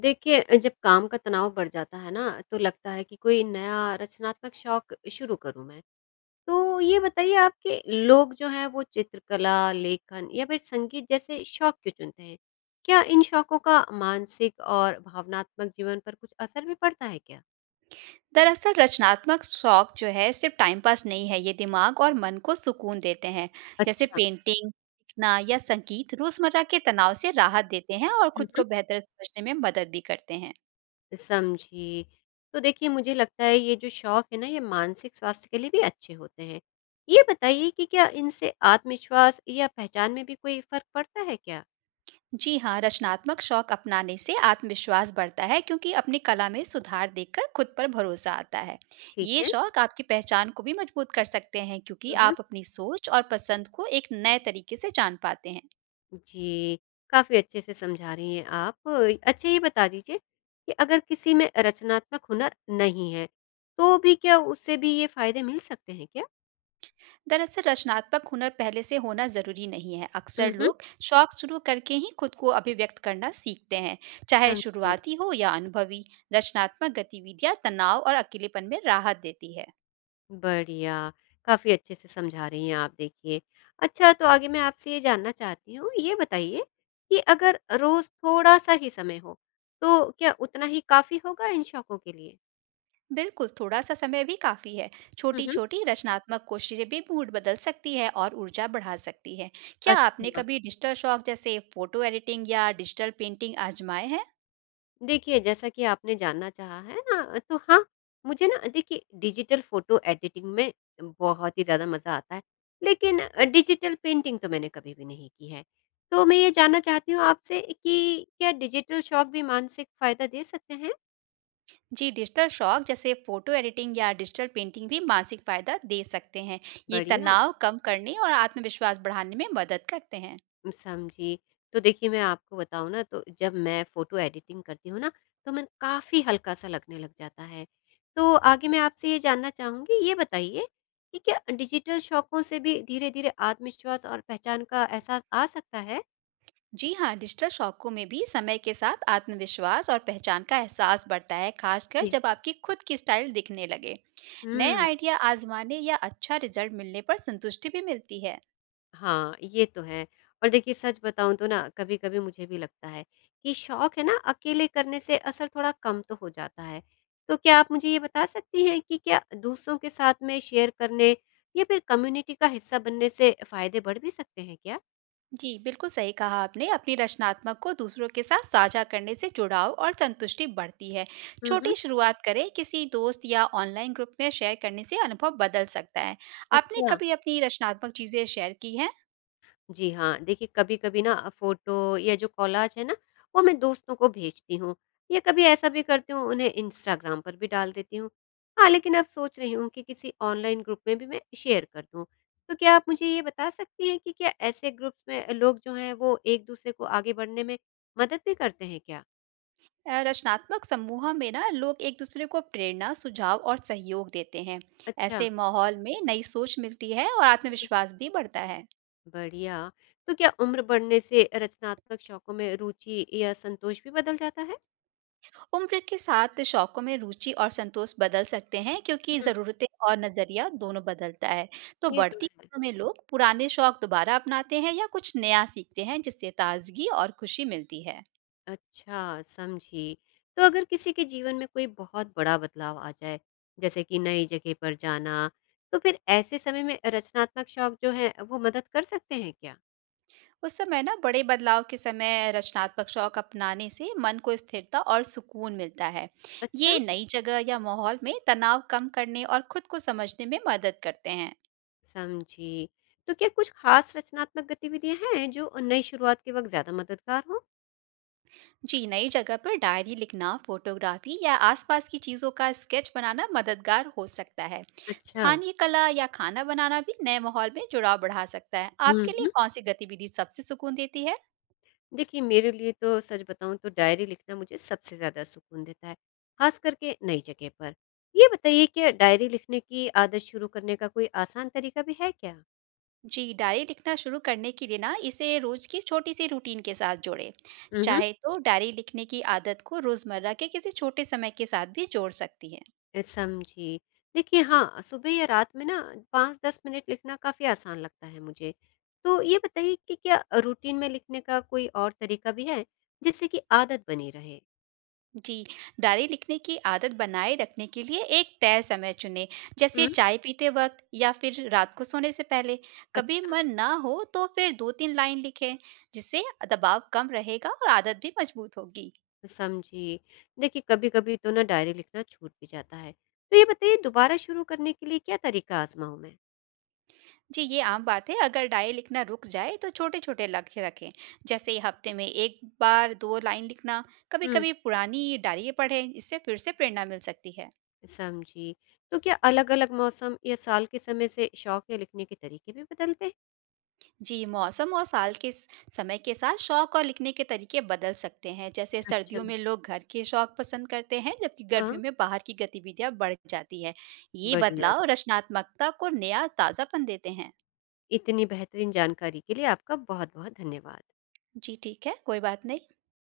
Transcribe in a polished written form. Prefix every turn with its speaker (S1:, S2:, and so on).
S1: देखिए जब काम का तनाव बढ़ जाता है ना तो लगता है कि कोई नया रचनात्मक शौक शुरू करूं मैं। तो ये बताइए आपके लोग जो हैं वो चित्रकला लेखन या फिर संगीत जैसे शौक क्यों चुनते हैं। क्या इन शौकों का मानसिक और भावनात्मक जीवन पर कुछ असर भी पड़ता है क्या।
S2: दरअसल रचनात्मक शौक जो है सिर्फ टाइम पास नहीं है, ये दिमाग और मन को सुकून देते हैं। जैसे
S1: अच्छा।
S2: पेंटिंग, लिखना या संगीत रोजमर्रा के तनाव से राहत देते हैं और खुद को
S1: मम्म।
S2: बेहतर समझने में मदद भी करते हैं।
S1: समझी। तो देखिए मुझे लगता है ये जो शौक है ना ये मानसिक स्वास्थ्य के लिए भी अच्छे होते हैं। ये बताइए कि क्या इनसे आत्मविश्वास या पहचान में भी कोई फर्क पड़ता है क्या।
S2: जी हाँ, रचनात्मक शौक अपनाने से आत्मविश्वास बढ़ता है, क्योंकि अपनी कला में सुधार देखकर खुद पर भरोसा आता है।
S1: ठीक
S2: ये
S1: है।
S2: शौक आपकी पहचान को भी मजबूत कर सकते हैं, क्योंकि
S1: हुँ, हुँ।
S2: आप अपनी सोच और पसंद को एक नए तरीके से जान पाते हैं।
S1: जी, काफ़ी अच्छे से समझा रही हैं आप। अच्छा ये बता दीजिए कि अगर किसी में रचनात्मक हुनर नहीं है, तो भी क्या उससे भी ये फ़ायदे मिल सकते हैं क्या?
S2: दरअसल रचनात्मक हुनर पहले से होना ज़रूरी नहीं है। अक्सर
S1: हुँ, हुँ।
S2: लोग शौक शुरू करके ही खुद को अभिव्यक्त करना सीखते हैं। चाहे
S1: समझी।
S2: शुरुआती हो या अनुभवी, रचनात्मक गतिविधियाँ तनाव और अकेलेपन में राहत देती है।
S1: बढ़िया, काफ़ी अच्छे से समझा रही हैं आप देखिए। अच्छा तो आगे मैं आपसे ये जानना चाहती हूँ, ये बताइए कि अगर रोज़ थोड़ा-सा ही समय हो, तो क्या उतना ही काफ़ी होगा इन शौकों के लिए?
S2: बिल्कुल, थोड़ा सा समय भी काफ़ी है।
S1: हुँ,
S2: छोटी
S1: हुँ।
S2: छोटी रचनात्मक कोशिशें भी मूड बदल सकती है और ऊर्जा बढ़ा सकती है। क्या आपने
S1: अच्छा।
S2: कभी डिजिटल शौक जैसे फोटो एडिटिंग या डिजिटल पेंटिंग आजमाए हैं?
S1: देखिए, जैसा कि आपने जानना चाहा है ना, तो हाँ, मुझे ना देखिए डिजिटल फ़ोटो एडिटिंग में बहुत ही ज़्यादा मज़ा आता है, लेकिन डिजिटल पेंटिंग तो मैंने कभी भी नहीं की है। तो मैं ये जानना चाहती हूँ आपसे कि क्या डिजिटल शौक भी मानसिक फ़ायदा दे सकते हैं?
S2: जी, डिजिटल शौक जैसे फ़ोटो एडिटिंग या डिजिटल पेंटिंग भी मानसिक फ़ायदा दे सकते हैं। ये
S1: बढ़िया।
S2: तनाव कम करने और आत्मविश्वास बढ़ाने में मदद करते हैं।
S1: समझी। तो देखिए मैं आपको बताऊँ ना तो जब मैं फ़ोटो एडिटिंग करती हूँ ना तो मैं काफ़ी हल्का-सा लगने लग जाता है। तो आगे मैं आपसे ये जानना चाहूँगी ये बताइए कि क्या डिजिटल शौकों से भी धीरे-धीरे आत्मविश्वास और पहचान का एहसास आ सकता है?
S2: जी हाँ, डिजिटल शौकों में भी समय के साथ आत्मविश्वास और पहचान का एहसास बढ़ता है, खासकर
S1: जी।
S2: जब आपकी खुद की स्टाइल दिखने लगे। नए
S1: हुँ।
S2: आइडिया आज़माने या अच्छा रिज़ल्ट मिलने पर संतुष्टि भी मिलती है।
S1: हाँ, ये तो है। और देखिए सच बताऊँ तो ना कभी-कभी मुझे भी लगता है कि शौक है ना अकेले करने से असर थोड़ा कम तो हो जाता है। तो क्या आप मुझे ये बता सकती हैं कि क्या दूसरों के साथ में शेयर करने या फिर कम्युनिटी का हिस्सा बनने से फ़ायदे बढ़ भी सकते हैं क्या?
S2: जी, बिल्कुल सही कहा आपने। अपनी रचनात्मक को दूसरों के साथ साझा करने से जुड़ाव और संतुष्टि बढ़ती है।
S1: हुँ, हुँ।
S2: छोटी शुरुआत करें, किसी दोस्त या ऑनलाइन ग्रुप में शेयर करने से अनुभव बदल सकता है। आपने
S1: अच्छा।
S2: कभी अपनी रचनात्मक चीज़ें शेयर की हैं?
S1: जी हाँ, देखिए कभी-कभी ना फ़ोटो या जो कॉलाज है ना, वो मैं दोस्तों को भेजती हूँ या कभी ऐसा भी करती हूँ उन्हें इंस्टाग्राम पर भी डाल देती हूँ। हाँ, लेकिन अब सोच रही हूँ कि किसी ऑनलाइन ग्रुप में भी मैं शेयर कर दूँ। तो क्या आप मुझे ये बता सकती हैं कि क्या ऐसे ग्रुप्स में लोग जो हैं वो एक-दूसरे को आगे बढ़ने में मदद भी करते हैं क्या?
S2: रचनात्मक समूह में ना लोग एक दूसरे को प्रेरणा, सुझाव और सहयोग देते हैं।
S1: अच्छा,
S2: ऐसे माहौल में नई सोच मिलती है और आत्मविश्वास भी बढ़ता है।
S1: बढ़िया। तो क्या उम्र बढ़ने से रचनात्मक शौकों में रुचि या संतोष भी बदल जाता है?
S2: उम्र के साथ शौकों में रुचि और संतोष बदल सकते हैं, क्योंकि
S1: हुँ,
S2: ज़रूरतें और नज़रिया दोनों बदलता है। तो
S1: ये तो
S2: बढ़ती
S1: है।
S2: उम्र में लोग पुराने शौक दोबारा अपनाते हैं या कुछ नया सीखते हैं, जिससे ताजगी और खुशी मिलती है।
S1: अच्छा, समझी। तो अगर किसी के जीवन में कोई बहुत बड़ा बदलाव आ जाए, जैसे कि नई जगह पर जाना, तो फिर ऐसे समय में रचनात्मक शौक जो है, वो मदद कर सकते हैं क्या?
S2: उस समय ना बड़े बदलाव के समय रचनात्मक शौक अपनाने से मन को स्थिरता और सुकून मिलता है।
S1: अच्छा,
S2: ये नई जगह या माहौल में तनाव कम करने और खुद को समझने में मदद करते हैं।
S1: समझी। तो क्या कुछ खास रचनात्मक गतिविधियाँ हैं जो नई शुरुआत के वक़्त ज़्यादा मददगार हों?
S2: जी, नई जगह पर डायरी लिखना, फोटोग्राफी या आसपास की चीज़ों का स्केच बनाना मददगार हो सकता है।
S1: अच्छा।
S2: स्थानीय कला या खाना बनाना भी नए माहौल में जुड़ाव बढ़ा सकता है।
S1: हुँ,
S2: आपके लिए
S1: हुँ।
S2: कौन सी गतिविधि सबसे सुकून देती है?
S1: देखिए मेरे लिए तो सच बताऊँ तो डायरी लिखना मुझे सबसे ज़्यादा सुकून देता है, ख़ास करके नई जगह पर। ये बताइए क्या डायरी लिखने की आदत शुरू करने का कोई आसान तरीका भी है क्या?
S2: जी, डायरी लिखना शुरू करने के लिए ना इसे रोज की छोटी सी रूटीन के साथ जोड़ें।
S1: उहुँ,
S2: चाहे तो डायरी लिखने की आदत को रोजमर्रा के किसी छोटे समय के साथ भी जोड़ सकती है।
S1: समझी। देखिए हाँ, सुबह या रात में ना 5-10 मिनट लिखना काफ़ी आसान लगता है मुझे। तो ये बताइए कि क्या रूटीन में लिखने का कोई और तरीका भी है, जिससे कि आदत बनी रहे?
S2: जी, डायरी लिखने की आदत बनाए रखने के लिए एक तय समय चुनें, जैसे
S1: हुँ,
S2: चाय पीते वक्त या फिर रात को सोने से पहले। कभी
S1: अच्छा,
S2: मन ना हो तो फिर 2-3 लाइन लिखें, जिससे दबाव कम रहेगा और आदत भी मजबूत होगी।
S1: समझी। देखिए कभी-कभी तो ना डायरी लिखना छूट भी जाता है। तो ये बताइए दोबारा शुरू करने के लिए क्या तरीका आज़माऊँ मैं?
S2: जी, ये आम बात है। अगर डायरी लिखना रुक जाए तो छोटे-छोटे लक्ष्य रखें, जैसे हफ्ते में 1 बार 2 लाइन लिखना।
S1: हुँ,
S2: कभी-कभी पुरानी डायरी पढ़ें, इससे फिर से प्रेरणा मिल सकती है।
S1: समझी। तो क्या अलग-अलग मौसम या साल के समय से शौक या लिखने के तरीके भी बदलते हैं?
S2: जी, मौसम और साल के स समय के साथ शौक और लिखने के तरीके बदल सकते हैं। जैसे
S1: अच्छा,
S2: सर्दियों में लोग घर के शौक पसंद करते हैं, जबकि
S1: हाँ,
S2: गर्मियों में बाहर की गतिविधियाँ बढ़ जाती है। ये
S1: बढ़िया।
S2: बदलाव रचनात्मकता को नया ताज़ापन देते हैं।
S1: इतनी बेहतरीन जानकारी के लिए आपका बहुत-बहुत धन्यवाद।
S2: जी, ठीक है, कोई बात नहीं।